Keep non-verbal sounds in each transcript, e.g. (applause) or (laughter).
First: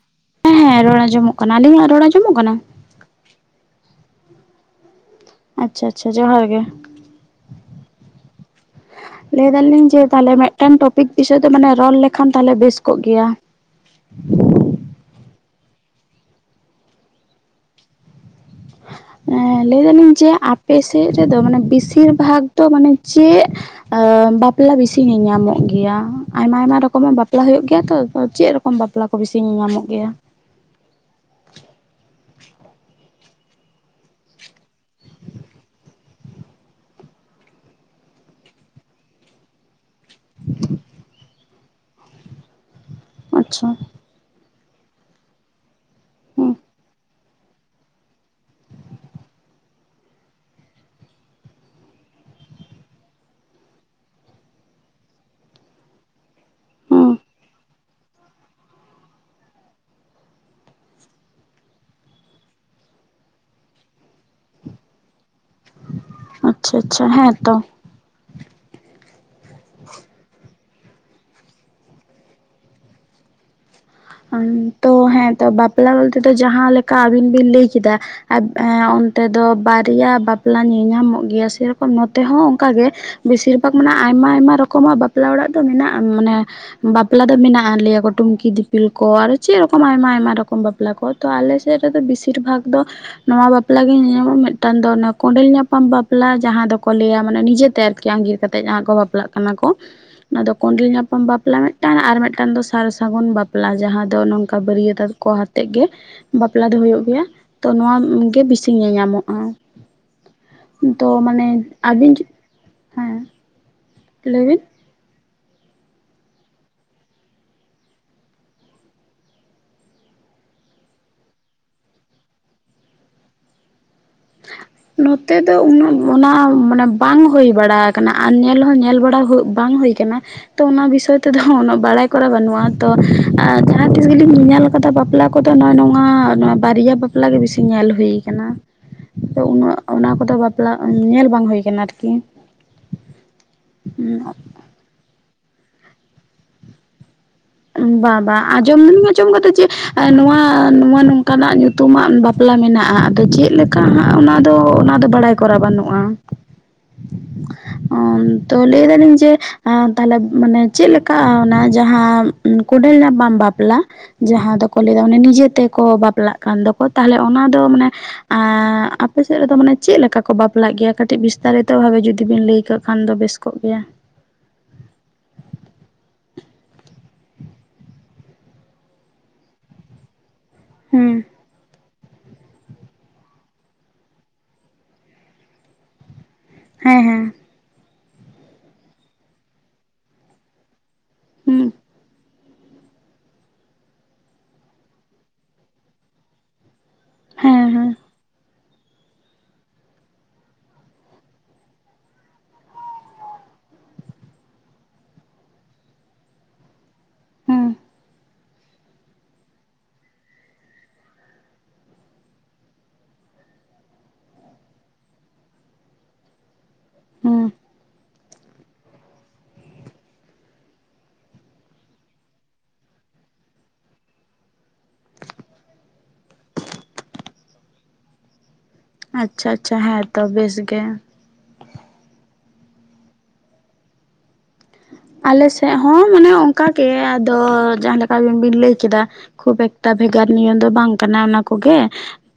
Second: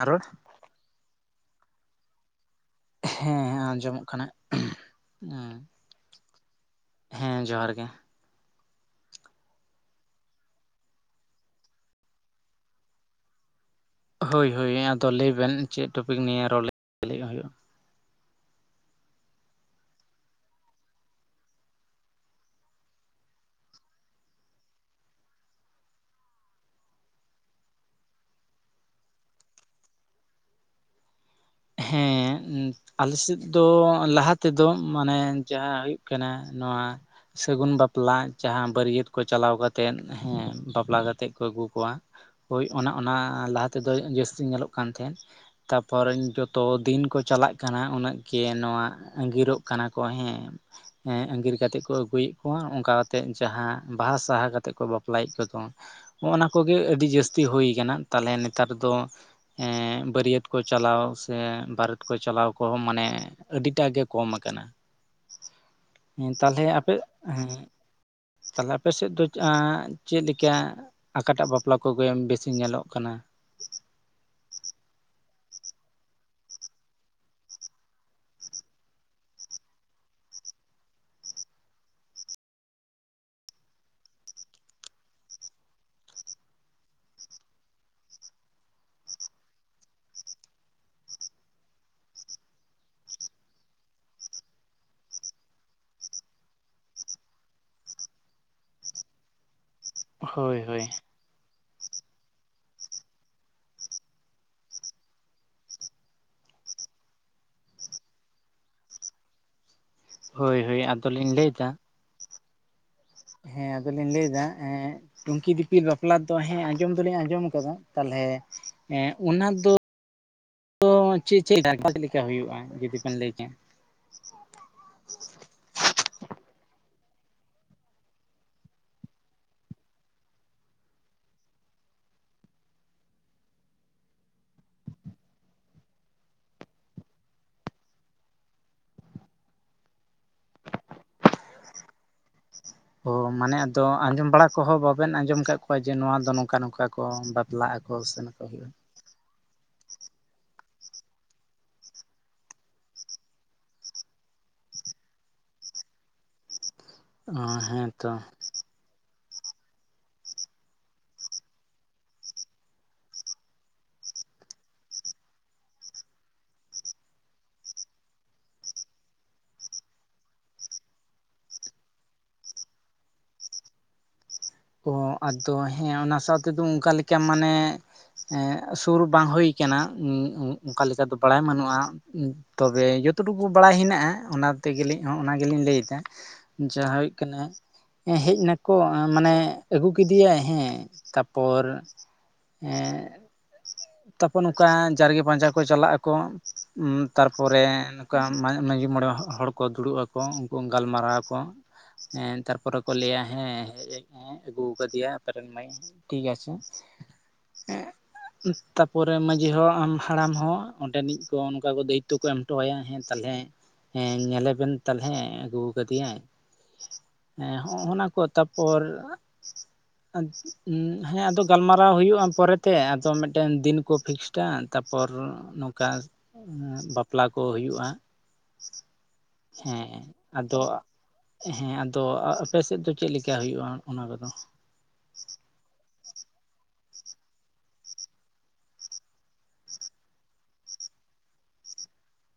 ᱟᱨ ᱨᱚᱲ ᱦᱮᱸ ᱦᱮᱸ ᱨᱚᱲ ᱟᱸᱡᱚᱢᱚᱜ ᱠᱟᱱᱟ ᱟᱹᱞᱤᱧᱟᱜ ᱨᱚᱲ ᱟᱸᱡᱚᱢᱚᱜ ᱠᱟᱱᱟ ᱦᱮᱸ ᱦᱮᱸ ᱟᱸᱡᱚᱢᱚᱜ ᱠᱟᱱᱟ ᱟᱪᱪᱷᱟ ᱟᱪᱪᱷᱟ ᱡᱚᱦᱟᱨ ᱜᱮ ᱦᱮᱸ ᱡᱚᱦᱟᱨ ᱜᱮ ᱞᱟᱹᱭ ᱫᱟᱹᱞᱤᱧ ᱡᱮ ᱛᱟᱦᱚᱞᱮ ᱢᱤᱫᱴᱟᱝ ᱴᱚᱯᱤᱠ ᱵᱤᱥᱚᱭ ᱛᱮ ᱢᱟᱱᱮ ᱨᱚᱲ ᱞᱮᱠᱷᱟᱱ ᱛᱟᱦᱚᱞᱮ ᱵᱮᱥ ᱠᱚᱜ ᱜᱮᱭᱟ ᱦᱳᱭ ᱦᱳᱭ ᱦᱮᱸ ᱟᱫᱚ ᱞᱟᱹᱭᱵᱮᱱ ᱪᱮᱫ ᱴᱚᱯᱤᱠ ᱱᱤᱭᱮ ᱨᱚᱲ ᱦᱩᱭᱩᱜᱼᱟ ᱮᱸ ᱞᱟᱹᱭ ᱫᱟᱹᱞᱤᱧ ᱡᱮ ᱟᱯᱮ ᱥᱮᱫ ᱨᱮᱫᱚ ᱢᱟᱱᱮ ᱵᱮᱥᱤᱨ ᱵᱷᱟᱜᱽ ᱫᱚ ᱢᱟᱱᱮ ᱪᱮᱫ ᱵᱟᱯᱞᱟ ᱵᱤᱥᱤ ᱧᱮᱧᱟᱢᱚᱜ ᱜᱮᱭᱟ ᱟᱭᱢᱟ ᱟᱭᱢᱟ ᱨᱚᱠᱚᱢᱟᱜ ᱵᱟᱯᱞᱟ ᱦᱩᱭᱩᱜ ᱜᱮᱭᱟ ᱛᱚ ᱪᱮᱫ ᱠᱚᱢ ᱵᱟᱯᱞᱟ ᱠᱚ ᱵᱤᱥᱤ ᱧᱮᱧᱟᱢᱚᱜ ᱜᱮᱭᱟ ᱦᱮᱸ ᱟᱞᱮ ᱥᱮᱫ ᱫᱚ ᱞᱟᱦᱟ ᱛᱮᱫᱚ ᱢᱟᱱᱮ ᱡᱟᱦᱟᱸ ᱦᱩᱭᱩᱜ ᱠᱟᱱᱟ ᱱᱚᱣᱟ ᱥᱟᱹᱜᱩᱱ ᱵᱟᱯᱞᱟ ᱡᱟᱦᱟᱸ ᱵᱟᱹᱨᱭᱟᱹᱛ ᱠᱚ ᱪᱟᱞᱟᱣ ᱠᱟᱛᱮᱱ ᱦᱮᱸ ᱵᱟᱯᱞᱟ ᱠᱟᱛᱮᱜ ᱠᱚ ᱟᱹᱜᱩ ᱠᱚᱣᱟ ᱦᱳᱭ ᱚᱱᱟ ᱚᱱᱟ ᱟᱪᱪᱷᱟ ᱞᱟᱦᱟ ᱛᱮᱫᱚ ᱡᱟᱹᱥᱛᱤ ᱧᱮᱞᱚᱜ ᱠᱟᱱ ᱛᱟᱦᱮᱸᱫ ᱛᱟᱨᱯᱚᱨᱮ (unintelligible) ᱦᱩᱸ ᱛᱚ ᱫᱤᱱ ᱠᱚ ᱪᱟᱞᱟᱜ ᱠᱟᱱᱟ ᱩᱱᱟᱹᱜ ᱜᱮ ᱱᱚᱣᱟ ᱟᱸᱜᱤᱨᱚᱜ ᱠᱟᱱᱟ ᱠᱚ ᱦᱮᱸ ᱦᱮᱸ ᱟᱸᱜᱤᱨ ᱠᱟᱛᱮᱜ ᱠᱚ ᱟᱹᱜᱩᱭᱮᱫ ᱠᱚᱣᱟ ᱚᱱᱠᱟ ᱠᱟᱛᱮᱜ ᱡᱟᱦᱟᱸ ᱵᱟᱦᱟ ᱥᱟᱦᱟ ᱠᱟᱛᱮᱜ ᱠᱚ ᱵᱟᱯᱞᱟᱭᱮᱫ ᱠᱚᱣᱟ ᱠᱚ ᱦᱚᱸᱜᱼᱱᱟ ᱠᱚᱜᱮ ᱟᱹᱰᱤ ᱦᱩᱸ ᱡᱟᱹᱥᱛᱤ ᱦᱩᱭᱠᱟᱱᱟ ᱛᱟᱦᱚᱞᱮ ᱱᱮᱛᱟᱨ ᱫᱚ ᱮᱸ ᱵᱟᱹᱨᱭᱟᱹᱛ ᱠᱚ ᱪᱟᱞᱟᱣ ᱛᱮ ᱵᱟᱨᱮᱛ ᱠᱚ ᱪᱟᱞᱟᱣ ᱠᱚᱦᱚᱸ ᱢᱟᱱᱮ ᱟᱹᱰᱤᱴᱟᱜ ᱜᱮ ᱠᱚᱢ ᱟᱠᱟᱱᱟ ᱦᱮᱸ ᱛᱟᱦᱚᱞᱮ ᱟᱪᱪᱷᱟ ᱟᱯᱮ ᱟᱪᱪᱷᱟ ᱦᱮᱸ ᱛᱚ ᱛᱟᱦᱚᱞᱮ ᱟᱯᱮ ᱥᱮᱫ ᱫᱚ ᱪᱮᱫ ᱞᱮᱠᱟ ᱟᱠᱟᱴᱟᱜ ᱵᱟᱯᱞᱟ ᱠᱚᱜᱮ ᱵᱤᱥᱤ ᱧᱮᱞᱚᱜ ᱠᱟᱱᱟ ᱛᱚ ᱦᱮᱸᱛᱚ ᱵᱟᱯᱞᱟ ᱵᱚᱞᱛᱮ ᱫᱚ ᱡᱟᱦᱟᱸ ᱞᱮᱠᱟ ᱟᱵᱤᱱ ᱵᱤᱱ ᱞᱟᱹᱭ ᱠᱮᱫᱟ ᱚᱱᱛᱮ ᱫᱚ ᱵᱟᱨᱭᱟ ᱵᱟᱯᱞᱟ ᱧᱮᱧᱟᱢᱚᱜ ᱜᱮᱭᱟ ᱥᱮᱨᱚᱠᱚᱢ ᱱᱚᱛᱮ ᱦᱚᱸ ᱚᱝᱠᱟᱜᱮᱼᱼ ᱵᱤᱥᱤᱨ ᱵᱷᱟᱜᱽ ᱢᱮᱱᱟᱜᱼᱟ ᱟᱭᱢᱟ ᱟᱭᱢᱟ ᱨᱚᱠᱚᱢᱟᱜ ᱵᱟᱯᱞᱟ ᱚᱲᱟᱜ ᱫᱚ ᱢᱮᱱᱟᱜᱼᱟ ᱢᱟᱱᱮᱼᱼ ᱵᱟᱯᱞᱟ ᱫᱚ ᱢᱮᱱᱟᱜᱼᱟ ᱞᱟᱹᱭᱟ ᱠᱚ ᱴᱩᱝᱠᱤ ᱫᱤᱠᱼᱼ ᱤᱠᱚᱞ ᱟᱨ ᱪᱮᱫ ᱨᱚᱠᱚᱢ ᱟᱭᱢᱟ ᱟᱭᱢᱟ ᱨᱚᱠᱚᱢ ᱵᱟᱯᱞᱟ ᱠᱚ ᱛᱚ ᱟᱞᱮ ᱥᱮᱫ ᱨᱮᱫᱚ ᱵᱤᱥᱤᱨ ᱵᱷᱟᱜᱽ ᱫᱚ, ᱱᱚᱣᱟ ᱵᱟᱯᱞᱟᱜ ᱜᱮ ᱧᱮᱞ ᱧᱟᱢᱚᱜᱼᱟ ᱢᱤᱫᱴᱟᱝ ᱫᱚ ᱚᱱᱟ ᱠᱚᱸᱰᱮᱞ ᱧᱟᱯᱟᱢ ᱵᱟᱯᱞᱟ ᱡᱟᱦᱟᱸ ᱫᱚᱠᱚ ᱞᱟᱹᱭᱟ ᱢᱟᱱᱮ ᱱᱤᱡᱮᱛᱮ ᱟᱨᱠᱤ ᱟᱝᱜᱤᱨ᱾ ᱠᱟᱛᱮᱫ ᱡᱟᱦᱟᱸ ᱠᱚ ᱵᱟᱯᱞᱟᱜ᱾ ᱚᱱᱟ ᱠᱚ ᱚᱱᱟ ᱫᱚ ᱦᱳᱭ ᱦᱳᱭ ᱠᱚᱸᱰᱞᱮ ᱧᱟᱯᱟᱢ ᱵᱟᱯᱞᱟ ᱢᱤᱫᱴᱟᱝ ᱟᱨ ᱢᱤᱫᱴᱟᱝ ᱫᱚ ᱥᱟᱨ ᱥᱟᱹᱜᱩᱱ ᱵᱟᱯᱞᱼᱼ ᱵᱟᱯᱞᱟ ᱡᱟᱦᱟᱸ ᱫᱚ ᱱᱚᱝᱠᱟ ᱵᱟᱹᱨᱭᱟᱹᱛᱚᱜ ᱠᱚ ᱟᱛᱮᱫ ᱜᱮᱼᱼ ᱵᱟᱯᱞᱟ ᱫᱚ ᱦᱳᱭᱳᱜ ᱜᱮᱭᱟ ᱛᱚ ᱱᱚᱣᱟ ᱜᱮ ᱵᱤᱥᱤ ᱧᱮᱧᱟᱢᱚᱜᱼᱟ᱾ ᱦᱳᱭ ᱦᱳᱭ ᱛᱚ ᱟᱫᱚᱞᱤᱧ ᱢᱟᱱᱮ ᱞᱟᱹᱭᱫᱟ ᱟᱵᱤᱱ ᱦᱮᱸ, ᱦᱮᱸ ᱟᱫᱚᱞᱤᱧ ᱞᱟᱹᱭ ᱮᱫᱟ ᱦᱮᱸ, ᱴᱩᱝᱠᱤ ᱫᱤᱯᱤᱞ ᱵᱟᱯᱞᱟ ᱫᱚ ᱦᱮᱸ ᱟᱸᱡᱚᱢ ᱫᱚᱞᱤᱧ ᱟᱸᱡᱚᱢ ᱟᱠᱟᱫᱟ ᱛᱟᱦᱞᱮᱼᱼ ᱦᱮᱸ ᱚᱱᱟ ᱫᱚ ᱪᱮᱫ ᱪᱮᱫ ᱪᱮᱫ ᱞᱮᱠᱟ ᱦᱩᱭᱩᱜᱼᱟ ᱡᱩᱫᱤ ᱵᱮᱱ ᱞᱟᱹᱭ ᱠᱮᱼᱼ (unintelligible) ᱱᱚᱛᱮ ᱫᱚ ᱩᱱᱟᱹᱜ ᱚᱱᱟ ᱢᱟᱱᱮ ᱵᱟᱝ ᱦᱩᱭ ᱵᱟᱲᱟ ᱟᱠᱟᱱᱟ ᱟᱨ ᱧᱮᱞ ᱦᱚᱸ ᱧᱮᱞ ᱵᱟᱲᱟ ᱵᱟᱝ ᱦᱩᱭ ᱟᱠᱟᱱᱟ᱾ ᱛᱚ ᱚᱱᱟ ᱵᱤᱥᱚᱭ ᱛᱮᱫᱚ ᱩᱱᱟᱹᱜ ᱵᱟᱲᱟᱭ ᱠᱚᱨᱟ ᱵᱟᱹᱱᱩᱜᱼᱟ ᱛᱚ ᱡᱟᱦᱟᱸ ᱛᱤᱥ ᱜᱮᱞᱤᱧ ᱧᱮᱞ ᱠᱟᱫᱟ ᱵᱟᱯᱞᱟᱼᱼ ᱟᱠᱚᱫᱚ ᱱᱚᱭ ᱱᱚᱣᱟ ᱵᱟᱨᱭᱟ ᱵᱟᱯᱞᱟ ᱜᱮ ᱵᱤᱥᱤ ᱧᱮᱞ ᱦᱩᱭ ᱟᱠᱟᱱᱟ᱾ ᱛᱚ ᱩᱱᱟᱹᱜ ᱚᱱᱟ ᱠᱚᱫᱚ ᱵᱟᱯᱞᱟ ᱧᱮᱞ ᱵᱟᱝ ᱦᱩᱭ ᱟᱠᱟᱱᱟ ᱟᱨᱠᱤ᱾ ᱢᱟᱱᱮ ᱟᱫᱚ ᱟᱸᱡᱚᱢ ᱵᱟᱲᱟ ᱠᱚᱦᱚᱸ ᱵᱟᱵᱮᱱ ᱟᱸᱡᱚᱢ ᱟᱠᱟᱫ ᱠᱚᱣᱟ ᱡᱮ ᱱᱚᱣᱟ ᱫᱚ ᱱᱚᱝᱠᱟ ᱱᱚᱝᱠᱟ ᱠᱚ ᱵᱟᱯᱼᱼ ᱵᱟ ᱵᱟᱝ ᱟᱸᱡᱚᱢ ᱫᱚ ᱟᱸᱡᱚᱢ ᱠᱟᱫᱟ ᱡᱮᱼᱼ ᱱᱚᱣᱟ ᱱᱚᱝᱠᱟᱱᱟᱜ ᱧᱩᱛᱩᱢᱟᱜ ᱵᱟᱯᱞᱟ ᱢᱮᱱᱟᱜᱼᱟ ᱟᱫᱚ ᱪᱮᱫ ᱞᱮᱠᱟ ᱦᱟᱸᱜ ᱚᱱᱟ ᱫᱚ ᱚᱱᱟ ᱫᱚ ᱵᱟᱲᱟᱭᱼᱼ ᱠᱚᱨᱟᱣ ᱵᱟᱹᱱᱩᱜᱼᱟ᱾ ᱦᱚ ᱦᱮᱸᱛᱚ᱾ ᱛᱚ ᱞᱟᱹᱭ ᱫᱟᱞᱤᱧ ᱡᱮ ᱛᱟᱦᱚᱞᱮ ᱢᱟᱱᱮ ᱪᱮᱫᱞᱮᱠᱟ ᱚᱱᱟ ᱡᱟᱦᱟᱸᱼᱼ ᱠᱳᱰᱮᱞ ᱱᱟᱯᱟᱢ ᱵᱟᱯᱞᱟ, ᱡᱟᱦᱟᱸ ᱫᱚᱠᱚ ᱞᱟᱹᱭᱟ ᱚᱱᱮ ᱱᱤᱡᱮ ᱛᱮᱠᱚ ᱵᱟᱯᱞᱟᱜ ᱠᱟᱱ ᱫᱚᱠᱚ ᱛᱟᱦᱞᱮ ᱚᱱᱟ ᱫᱚ ᱢᱟᱱᱮᱼᱼ ᱟᱨ ᱟᱯᱮ ᱥᱮᱫ ᱨᱮᱫᱚ ᱢᱟᱱᱮ ᱪᱮᱫ ᱞᱮᱠᱟ ᱠᱚ ᱵᱟᱯᱞᱟᱜ ᱜᱮᱭᱟ ᱠᱟᱹᱴᱤᱡ ᱵᱤᱥᱛᱟᱨᱤᱛᱚ ᱵᱷᱟᱵᱮ ᱡᱩᱫᱤ ᱵᱤᱱ ᱞᱟᱹᱭ ᱠᱟᱜ ᱠᱷᱟᱱ ᱫᱚ ᱵᱮᱥ ᱠᱚ᱾ ᱠᱚᱜ ᱜᱮᱭᱟ᱾ ᱦᱚ ᱟᱫᱚ ᱦᱮᱸ ᱚᱱᱟ ᱥᱟᱶ ᱛᱮᱫᱚ ᱚᱱᱠᱟ ᱞᱮᱠᱟ ᱢᱟᱱᱮᱼᱼ ᱦᱮ ᱥᱩᱨ ᱵᱟᱝ ᱦᱩᱭ ᱠᱟᱱᱟ ᱚᱱᱠᱟ ᱞᱮᱠᱟ ᱦᱮᱸ ᱛᱮ ᱵᱟᱲᱟᱭ᱾ ᱵᱟᱹᱱᱩᱜᱼᱟ ᱛᱚᱵᱮ ᱡᱚᱛᱚ ᱴᱩᱠᱩ ᱵᱟᱲᱟᱭ ᱦᱮᱱᱟᱜᱼᱟ ᱚᱱᱟ ᱛᱮᱜᱮᱞ ᱦᱚᱸ ᱚᱱᱟ ᱜᱮᱞᱤᱧ ᱞᱟᱹᱭᱟ᱾ ᱡᱟᱦᱟᱸ ᱦᱮᱸ ᱦᱩᱭᱩᱜ ᱦᱮᱸ ᱠᱟᱱᱟ ᱦᱮᱡ ᱱᱟᱠᱚ ᱢᱟᱱᱮ ᱟᱹᱜᱩ ᱠᱮᱫᱮᱭᱟᱭ ᱦᱮᱸ, ᱛᱟᱯᱚᱨᱼᱼ ᱦᱮᱸ ᱦᱮᱸ ᱛᱟᱨᱯᱚᱨ ᱱᱚᱝᱠᱟ ᱡᱟᱨᱜᱮ ᱯᱟᱸᱡᱟ ᱠᱚ ᱪᱟᱞᱟᱜ ᱟᱠᱚ᱾ ᱦᱩᱸ ᱛᱟᱨᱯᱚᱨᱮ ᱦᱮᱸ ᱦᱮᱸ ᱱᱚᱠᱟᱼᱼ ᱢᱟᱺᱡᱷᱤ ᱢᱚᱬᱮ ᱦᱚᱲ ᱠᱚ ᱫᱩᱲᱩᱵ ᱟᱠᱚ ᱩᱱᱠᱩ ᱜᱟᱞᱢᱟᱨᱟᱣ ᱟᱠᱚ᱾ ᱦᱮᱸ ᱛᱟᱨᱯᱚᱨᱮ ᱠᱚ ᱞᱟᱹᱭᱟ ᱦᱮᱸ᱾ ᱦᱮᱸ ᱟᱹᱜᱩ ᱠᱟᱫᱮᱭᱟ ᱟᱯᱮ ᱨᱮᱱ ᱢᱟᱭ ᱴᱷᱤᱠ ᱟᱪᱷᱮ ᱦᱮᱸ ᱦᱮᱸᱼᱼ ᱛᱟᱯᱚᱨᱮ ᱢᱟᱺᱡᱷᱤ ᱦᱚᱲ ᱟᱢ ᱦᱟᱲᱟᱢ ᱦᱚᱸ ᱚᱸᱰᱮᱱᱤᱡ ᱠᱚ ᱚᱱᱠᱟ ᱠᱚ ᱫᱟᱭᱤᱛᱛᱚ ᱠᱚ ᱮᱢ ᱦᱚᱴᱚᱣᱟᱭᱟ ᱦᱮᱸ ᱛᱟᱦᱚᱞᱮᱼᱼ ᱦᱮᱸ ᱧᱮᱞᱮ ᱵᱮᱱ ᱛᱟᱦᱚᱞᱮ ᱟᱹᱜᱩ ᱠᱟᱫᱮᱭᱟᱭ᱾ ᱦᱮᱸ ᱦᱚᱜᱼ ᱱᱟ ᱠᱚ ᱛᱟᱨᱯᱚᱨᱼᱼ ᱦᱮᱸ ᱟᱫᱚ ᱜᱟᱞᱢᱟᱨᱟᱣ ᱦᱩᱭᱩᱜᱼᱟ ᱯᱚᱨᱮᱛᱮ ᱟᱫᱚ ᱢᱤᱫᱴᱮᱱ ᱫᱤᱱ ᱠᱚ ᱯᱷᱤᱠᱥᱼᱼ ᱟᱪᱪᱷᱟ ᱛᱟᱯᱚᱨ ᱱᱚᱝᱠᱟ ᱵᱟᱯᱞᱟ ᱠᱚ ᱦᱩᱭᱩᱜᱼᱟ᱾ ᱟᱪᱪᱷᱟ ᱟᱪᱪᱷᱟ ᱦᱮᱸ ᱦᱮᱸᱛᱚ ᱵᱮᱥ ᱟᱫᱚ ᱜᱮ᱾ ᱦᱮᱸ ᱟᱫᱚ ᱟᱯᱮ ᱥᱮᱫ ᱫᱚ ᱪᱮᱫᱞᱮᱠᱟ ᱦᱩᱭᱩᱜᱼᱟ ᱚᱱᱟ ᱠᱚᱫᱚ? ᱟᱞᱮ ᱥᱮᱫ ᱦᱚᱸ ᱢᱟᱱᱮ ᱚᱱᱠᱟᱜᱮ ᱟᱫᱚ ᱡᱟᱦᱟᱸ ᱞᱮᱠᱟ ᱟᱵᱤᱱ ᱵᱤᱱ ᱞᱟᱹᱭ ᱠᱮᱫᱟ, ᱠᱷᱩᱵ ᱮᱠᱴᱟ ᱵᱷᱮᱜᱟᱨ ᱱᱤᱭᱚᱢ ᱫᱚ ᱵᱟᱝ ᱠᱟᱱᱟ ᱚᱱᱟ ᱠᱚᱜᱮ᱾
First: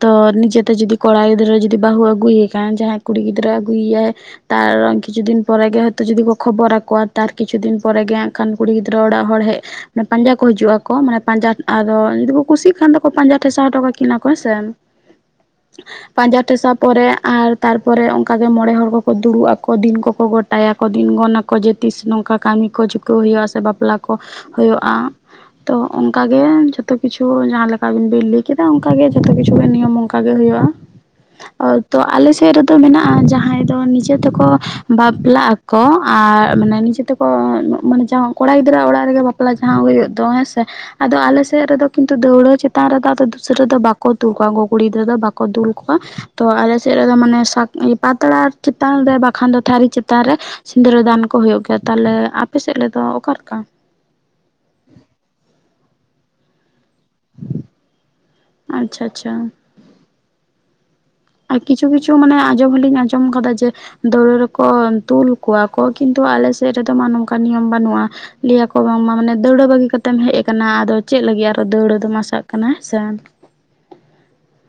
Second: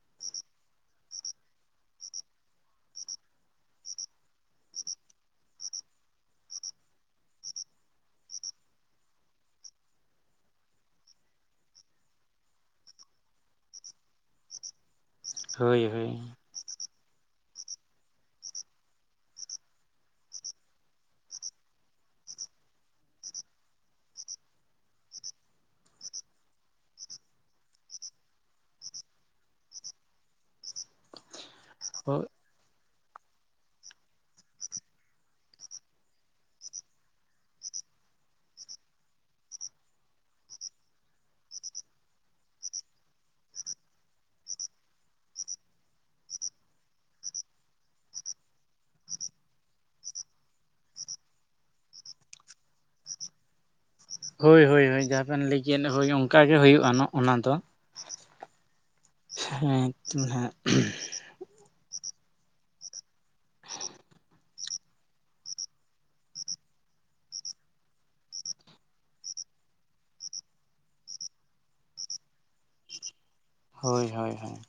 ᱛᱚ ᱱᱤᱡᱮᱛᱮ ᱡᱚᱫᱤ ᱠᱚᱲᱟ ᱜᱤᱫᱽᱨᱟᱹ ᱡᱚᱫᱤ ᱵᱟᱦᱩ ᱟᱜᱩᱭ ᱮᱠᱟᱱ ᱡᱟᱦᱟᱸᱭ ᱠᱩᱲᱤ ᱜᱤᱫᱽᱨᱟᱹ ᱟᱜᱩᱭ ᱭᱟᱭ ᱛᱟᱨᱚᱱ ᱠᱤᱪᱷᱩ ᱫᱤᱱ ᱯᱚᱨᱮᱜᱮ ᱦᱚᱭᱛᱚ ᱡᱩᱚᱫᱤ ᱠᱚ ᱠᱷᱚᱵᱚᱨᱟᱠᱚᱣᱟ ᱛᱟᱨ ᱠᱤᱪᱷᱩ ᱫᱤᱱ ᱯᱚᱨᱮ ᱜᱮ ᱦᱟᱸᱜᱠᱷᱟᱱ ᱠᱩᱲᱤ ᱜᱤᱫᱽᱨᱟᱹ ᱚᱲᱟᱜ ᱦᱚᱲ ᱦᱮᱡ ᱢᱟᱱᱮ ᱯᱟᱸᱡᱟ ᱠᱚ ᱦᱤᱡᱩᱜᱟ ᱠᱚ ᱢᱟᱱᱮ ᱯᱟᱸᱡᱟ ᱟᱫᱚ ᱡᱩᱫᱤ ᱠᱚ ᱠᱩᱥᱤᱜ ᱠᱷᱟᱱ ᱫᱚᱠᱚ ᱯᱟᱸᱡᱟ ᱴᱷᱮᱥᱟᱣ ᱦᱚᱴᱚ ᱠᱟᱹᱠᱤᱱᱟ ᱠᱚ ᱦᱮᱸᱥᱮ᱾ ᱦᱳᱭ ᱦᱳᱭ ᱯᱟᱸᱡᱟ ᱴᱷᱮᱥᱟᱵ ᱯᱚᱨᱮ ᱟᱨ ᱛᱟᱨᱯᱚᱨᱮ ᱚᱱᱠᱟ ᱜᱮ ᱢᱚᱬᱮᱸ ᱦᱚᱲ ᱠᱚᱠᱚ ᱫᱩᱲᱩᱵ ᱟᱠᱚ ᱫᱤᱱ ᱠᱚᱠᱚ ᱜᱚᱴᱟᱭᱟᱠᱚ ᱫᱤᱱ ᱜᱚᱱ ᱟᱠᱚ ᱡᱮ ᱛᱤᱥ ᱱᱚᱝ ᱠᱟ ᱠᱟᱹᱢᱤ ᱠᱚ ᱪᱤᱠᱟᱹᱣ ᱦᱩᱭᱩᱜᱼᱟ ᱥᱮ ᱵᱟᱯᱞᱟ ᱠᱚ ᱦᱩᱭᱩᱜᱼᱟ᱾ ᱛᱚ ᱚᱱᱠᱟ ᱜᱮ ᱡᱚᱛᱚ ᱠᱤᱪᱷᱩ ᱡᱟᱦᱟᱸ ᱞᱮᱠᱟ ᱟᱵᱤᱱ ᱵᱤᱱ ᱞᱟᱹᱭ ᱠᱮᱫᱟ ᱚᱱᱠᱟ ᱜᱮ ᱡᱚᱛᱚ ᱠᱤᱪᱷᱩ ᱜᱮ ᱱᱤᱭᱚᱢ ᱚᱱ ᱠᱟ ᱜᱮ ᱦᱩᱭᱩᱜᱼᱟ ᱟᱨ ᱛᱚ ᱟᱞᱮ ᱥᱮᱫ ᱨᱮ ᱛᱚ ᱢᱮᱱᱟᱜᱼᱟ ᱡᱟᱦᱟᱸᱭ ᱫᱚ ᱱᱤᱡᱮ ᱛᱮᱠᱚ ᱵᱟᱯᱞᱟᱜ ᱟᱠᱚ ᱟᱨ ᱢᱟᱱᱮ ᱱᱤᱡᱮ ᱛᱮᱠᱚ ᱠᱚ (unintelligible) ᱢᱟᱱᱮ ᱡᱟᱦᱟᱸ ᱠᱚᱲᱟ ᱜᱤᱫᱽᱨᱟᱹ ᱟᱜ ᱚᱲᱟᱜ ᱨᱮᱜᱮ ᱵᱟᱯᱞᱟ ᱡᱟᱦᱟᱸ ᱦᱩᱭᱩᱜ ᱫᱚ, ᱦᱮᱸ ᱥᱮ, ᱟᱫᱚ ᱟᱞᱮ ᱥᱮᱫ ᱨᱮᱫᱚ ᱠᱤᱱᱛᱩ ᱫᱟᱹᱣᱲᱟᱹ ᱪᱮᱛᱟᱱ ᱨᱮᱫᱚ ᱟᱫᱚ ᱫᱩᱥᱨᱟᱹ ᱫᱚ ᱵᱟᱠᱚ ᱫᱩᱞ ᱠᱚᱣᱟ ᱩᱱᱠᱩ ᱠᱩᱲᱤ ᱜᱤᱫᱽᱨᱟᱹ ᱫᱚ ᱵᱟᱠᱚ ᱫᱩᱞ ᱠᱚᱣᱟ᱾ ᱛᱚ ᱟᱞᱮᱥᱮᱜ ᱨᱮᱫᱚ ᱢᱟᱱᱮ ᱥᱟᱠ ᱯᱟᱛᱲᱟ ᱪᱮᱛᱟᱱ ᱨᱮ ᱵᱟᱠᱷᱟᱱ ᱫᱚ ᱛᱷᱟᱹᱨᱤ ᱪᱮᱛᱟᱱ ᱨᱮ, ᱥᱤᱸᱫᱽᱨᱟᱹ ᱫᱟᱱ ᱠᱚ ᱦᱩᱭᱩᱜ ᱜᱮᱭᱟ ᱛᱟᱦᱚᱞᱮ ᱟᱯᱮ ᱥᱮᱫ ᱨᱮᱫᱚ ᱚᱠᱟᱞᱮᱠᱟ? ᱦᱳᱭ, ᱦᱳᱭ, ᱦᱳᱭ, ᱡᱟᱦᱟᱸ ᱵᱮᱱ ᱞᱟᱹᱭᱠᱮᱜᱼᱟ ᱦᱳᱭ ᱚᱝᱠᱟᱜᱮ ᱦᱩᱭᱩᱜᱼᱟ ᱱᱚᱜᱼᱱᱟ ᱫᱚ, ᱟᱪᱪᱷᱟ ᱟᱪᱪᱷᱟ ᱦᱮᱸ, (unintelligible) ᱟᱨ ᱠᱤᱪᱷᱩ ᱠᱤᱪᱷᱩ ᱢᱟᱱᱮ ᱟᱸᱡᱚᱢ ᱦᱚᱸᱞᱤᱧ ᱟᱸᱡᱚᱢ ᱟᱠᱟᱫᱟ ᱡᱮ ᱫᱟᱹᱣᱲᱟᱹ ᱨᱮ ᱠᱚ ᱛᱩᱞ ᱠᱚᱣᱟ ᱠᱚ ᱠᱤᱱᱛᱩ ᱟᱞᱮ ᱥᱮᱫ ᱨᱮᱫᱚ ᱢᱟ ᱱᱚᱝᱠᱟ ᱱᱤᱭᱚᱢ ᱵᱟᱹᱱᱩᱜᱼᱟ᱾ ᱞᱟᱹᱭ ᱟᱠᱚ ᱵᱟᱝᱢᱟ ᱢᱟᱱᱮ ᱫᱟᱹᱣᱲᱟᱹ ᱵᱟᱹᱜᱤ ᱠᱟᱛᱮᱢ ᱦᱮᱜ ᱟᱠᱟᱱᱟ ᱟᱫᱚ ᱪᱮᱫ ᱞᱟᱹᱜᱤᱫ ᱟᱨ ᱫᱟᱹᱣᱲᱟᱹ ᱫᱚᱢ ᱟᱥᱟᱜ ᱠᱟᱱᱟ ᱦᱮᱸᱥᱮ᱾ ᱦᱳᱭ, ᱦᱳᱭ, ᱦᱳᱭ,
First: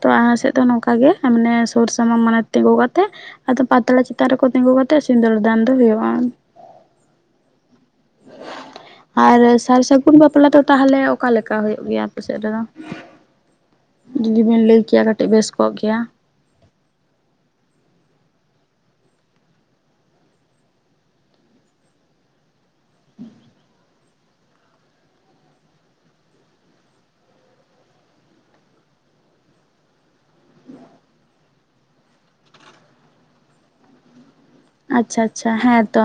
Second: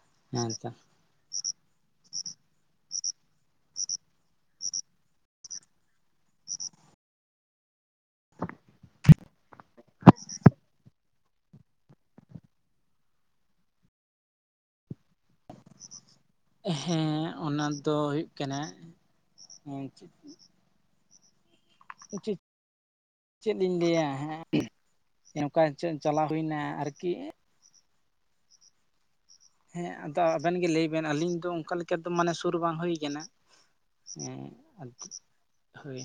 ᱛᱚ ᱟ (unintelligible) ᱦᱮᱸ ᱥᱮᱫ ᱫᱚ ᱛᱚ ᱱᱚᱝᱠᱟ ᱜᱮ ᱢᱟᱱᱮ ᱥᱩᱨ ᱥᱟᱢᱟᱝ ᱢᱟᱲᱮ ᱛᱤᱸᱜᱩ ᱠᱟᱛᱮ, ᱟᱫᱚ ᱯᱟᱛᱲᱟ ᱪᱮᱛᱟᱱ ᱨᱮᱠᱚ ᱛᱤᱸᱜᱩ ᱠᱟᱛᱮᱫ ᱥᱤᱸᱫᱩᱨ ᱫᱟᱱ ᱫᱚ ᱦᱩᱭᱩᱜᱼᱟ ᱾ ᱟᱨ ᱥᱟᱨ ᱥᱟᱹᱜᱩᱱ ᱵᱟᱯᱞᱟ ᱫᱚ ᱛᱟᱦᱚᱞᱮ ᱚᱠᱟ ᱞᱮᱠᱟ ᱦᱩᱭᱩᱜ ᱜᱮᱭᱟ ᱟᱯᱮ ᱥᱮᱫ ᱨᱮᱫᱚ ᱡᱩᱫᱤ ᱵᱤᱱ ᱞᱟᱹᱭ ᱠᱮᱭᱟ ᱠᱟᱹᱴᱤᱡ ᱵᱮᱥ ᱠᱚᱜ ᱠᱮᱭᱟ? ᱦᱮᱸ ᱚᱱᱟ ᱫᱚ ᱦᱩᱭᱩᱜ ᱠᱟᱱᱟ ᱩᱪᱤᱛ ᱪᱮᱫ ᱤᱧ ᱞᱟᱹᱭᱟ, ᱦᱮᱸ, (unintelligible) ᱪᱚ ᱪᱟᱞᱟᱣ ᱦᱩᱭᱱᱟ ᱟᱨᱠᱤ ᱦᱮᱸ, ᱟᱫᱚ ᱟᱵᱮᱱ ᱜᱮ ᱞᱟᱹᱭ ᱵᱮᱱ ᱟᱞᱤᱧ ᱫᱚ ᱚᱱᱠᱟ ᱞᱮᱠᱟ ᱫᱚ ᱢᱟᱱᱮ ᱥᱩᱨ ᱵᱟᱝ ᱦᱩᱭ ᱠᱟᱱᱟ᱾ ᱦᱮᱸ, ᱟᱪᱪᱷᱟ, ᱟᱪᱪᱷᱟ, ᱦᱮᱸ ᱦᱳᱭ ᱛᱚ,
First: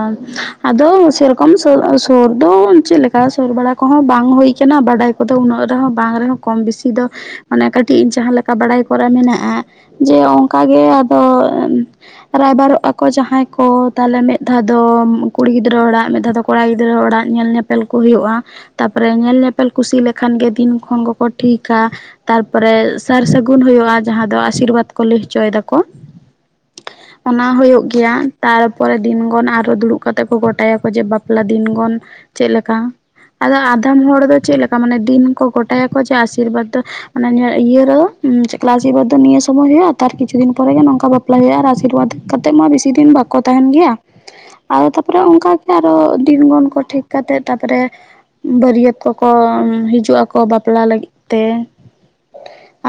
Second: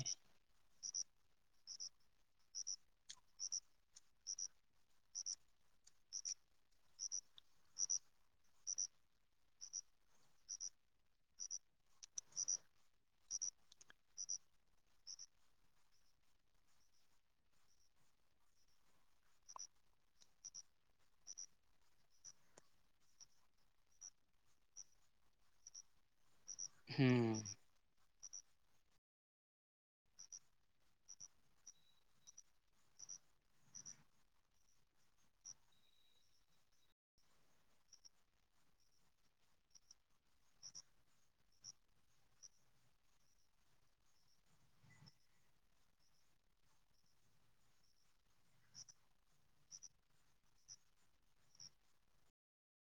ᱟᱫᱚ ᱥᱮᱨᱚᱠᱚᱢ ᱥᱩ ᱥᱩᱨ ᱫᱚ ᱪᱮᱫ ᱞᱮᱠᱟ ᱥᱩᱨ ᱵᱟᱲᱟ ᱠᱚᱦᱚᱸ ᱵᱟᱝ ᱦᱩᱭ ᱟᱠᱟᱱᱟ ᱵᱟᱰᱟᱭ ᱠᱚᱫᱚ ᱩᱱᱟᱹᱜ ᱨᱮᱦᱚᱸ ᱵᱟᱝ ᱨᱮᱦᱚᱸ ᱠᱚᱢ ᱵᱤᱥᱤ ᱫᱚ ᱢᱚᱱᱮ ᱠᱟᱹᱴᱤᱡ ᱧᱤ ᱡᱟᱦᱟᱸ ᱞᱮᱠᱟ ᱵᱟᱲᱟᱭ ᱠᱚᱨᱟ ᱢᱮᱱᱟᱜᱼᱟ ᱡᱮ ᱚᱱᱠᱟᱜᱮ ᱟᱫᱚ ᱨᱟᱭᱵᱟᱨᱚᱜ ᱟᱠᱚ ᱡᱟᱦᱟᱸᱭ ᱠᱚ ᱛᱟᱦᱞᱮ ᱢᱤᱫ ᱫᱷᱟᱣ ᱫᱚ ᱠᱩᱲᱤ ᱜᱤᱫᱽᱨᱟᱹ ᱚᱲᱟᱜ ᱢᱤᱫ ᱫᱷᱟᱣ ᱫᱚ ᱠᱚᱲᱟ ᱜᱤᱫᱽᱨᱟᱹ ᱚᱲᱟᱜ ᱧᱮᱞ ᱧᱮᱯᱮᱞ ᱠᱚ ᱦᱩᱭᱩᱜᱼᱟ᱾ ᱛᱟᱯᱚᱨᱮ ᱧᱮᱞ ᱧᱮᱯᱮᱞ ᱠᱩᱥᱤ ᱞᱮᱠᱷᱟᱱ ᱜᱮ ᱫᱤᱱ ᱠᱷᱚᱱ ᱠᱚᱠᱚ ᱴᱷᱤᱠᱼᱟ᱾ ᱛᱟᱨᱯᱚᱨᱮ ᱥᱟᱨ ᱥᱟᱹᱜᱩᱱ ᱦᱩᱭᱩᱜᱼᱟ ᱡᱟᱸᱦᱟ ᱫᱚ ᱟᱥᱤᱨᱵᱟᱫᱽ ᱠᱚ ᱞᱟᱹᱭ ᱦᱚᱪᱚᱭ ᱫᱟᱠᱚ᱾ ᱦᱮᱸ ᱚᱱᱟ ᱦᱩᱭᱩᱜ ᱜᱮᱭᱟ, ᱛᱟᱨᱯᱚᱨᱮ ᱫᱤᱱᱜᱚᱱ ᱟᱨᱚ ᱫᱩᱲᱩᱵ ᱠᱟᱛᱮᱫ ᱠᱚ ᱜᱚᱴᱟᱭᱟᱠᱚ, ᱡᱮ ᱵᱟᱯᱞᱟ ᱫᱤᱱᱜᱚᱱ ᱪᱮᱫ ᱞᱮᱠᱟ? ᱟᱫᱚ ᱟᱫᱷᱟᱱ ᱦᱚᱲ ᱫᱚ ᱪᱮᱫ ᱞᱮᱠᱟ ᱢᱟᱱᱮ ᱫᱤᱱ ᱠᱚ ᱜᱚᱴᱟᱭᱟᱠᱚ ᱡᱮ ᱟᱥᱤᱨᱵᱟᱫᱽ ᱫᱚ ᱢᱟᱱᱮ ᱤᱭᱟᱹ ᱨᱚ (unintelligible) ᱫᱚ ᱱᱤᱭᱟᱹ ᱥᱚᱢᱚᱭ ᱦᱩᱭᱩᱜᱼᱟ ᱛᱟᱨ ᱠᱤᱪᱷᱩ ᱫᱤᱱ ᱯᱚᱨᱮᱜᱮ ᱱᱚᱝᱠᱟ ᱵᱟᱯᱞᱟ ᱦᱩᱭᱩᱜᱼᱟ ᱟᱨ ᱟᱥᱤᱨᱵᱟᱫᱽ ᱠᱟᱛᱮᱫ ᱢᱟ ᱵᱮᱥᱤ ᱫᱤᱱ ᱵᱟᱠᱚ ᱛᱟᱦᱮᱱ ᱜᱮᱭᱟ ᱟᱨᱚ ᱛᱟᱯᱚᱨᱮ ᱚᱱᱠᱟᱛᱮ ᱟᱨᱚ ᱫᱤᱱᱜᱚᱱ ᱠᱚ ᱴᱷᱤᱠ ᱠᱟᱛᱮ ᱛᱟᱯᱚᱨᱮ ᱵᱟᱹᱨᱭᱟᱹᱛ ᱠᱚᱠᱚᱢ ᱦᱤᱡᱩᱜ ᱟᱠᱚ ᱵᱟᱯᱞᱟ ᱞᱟᱹᱜᱤᱫ ᱛᱮ᱾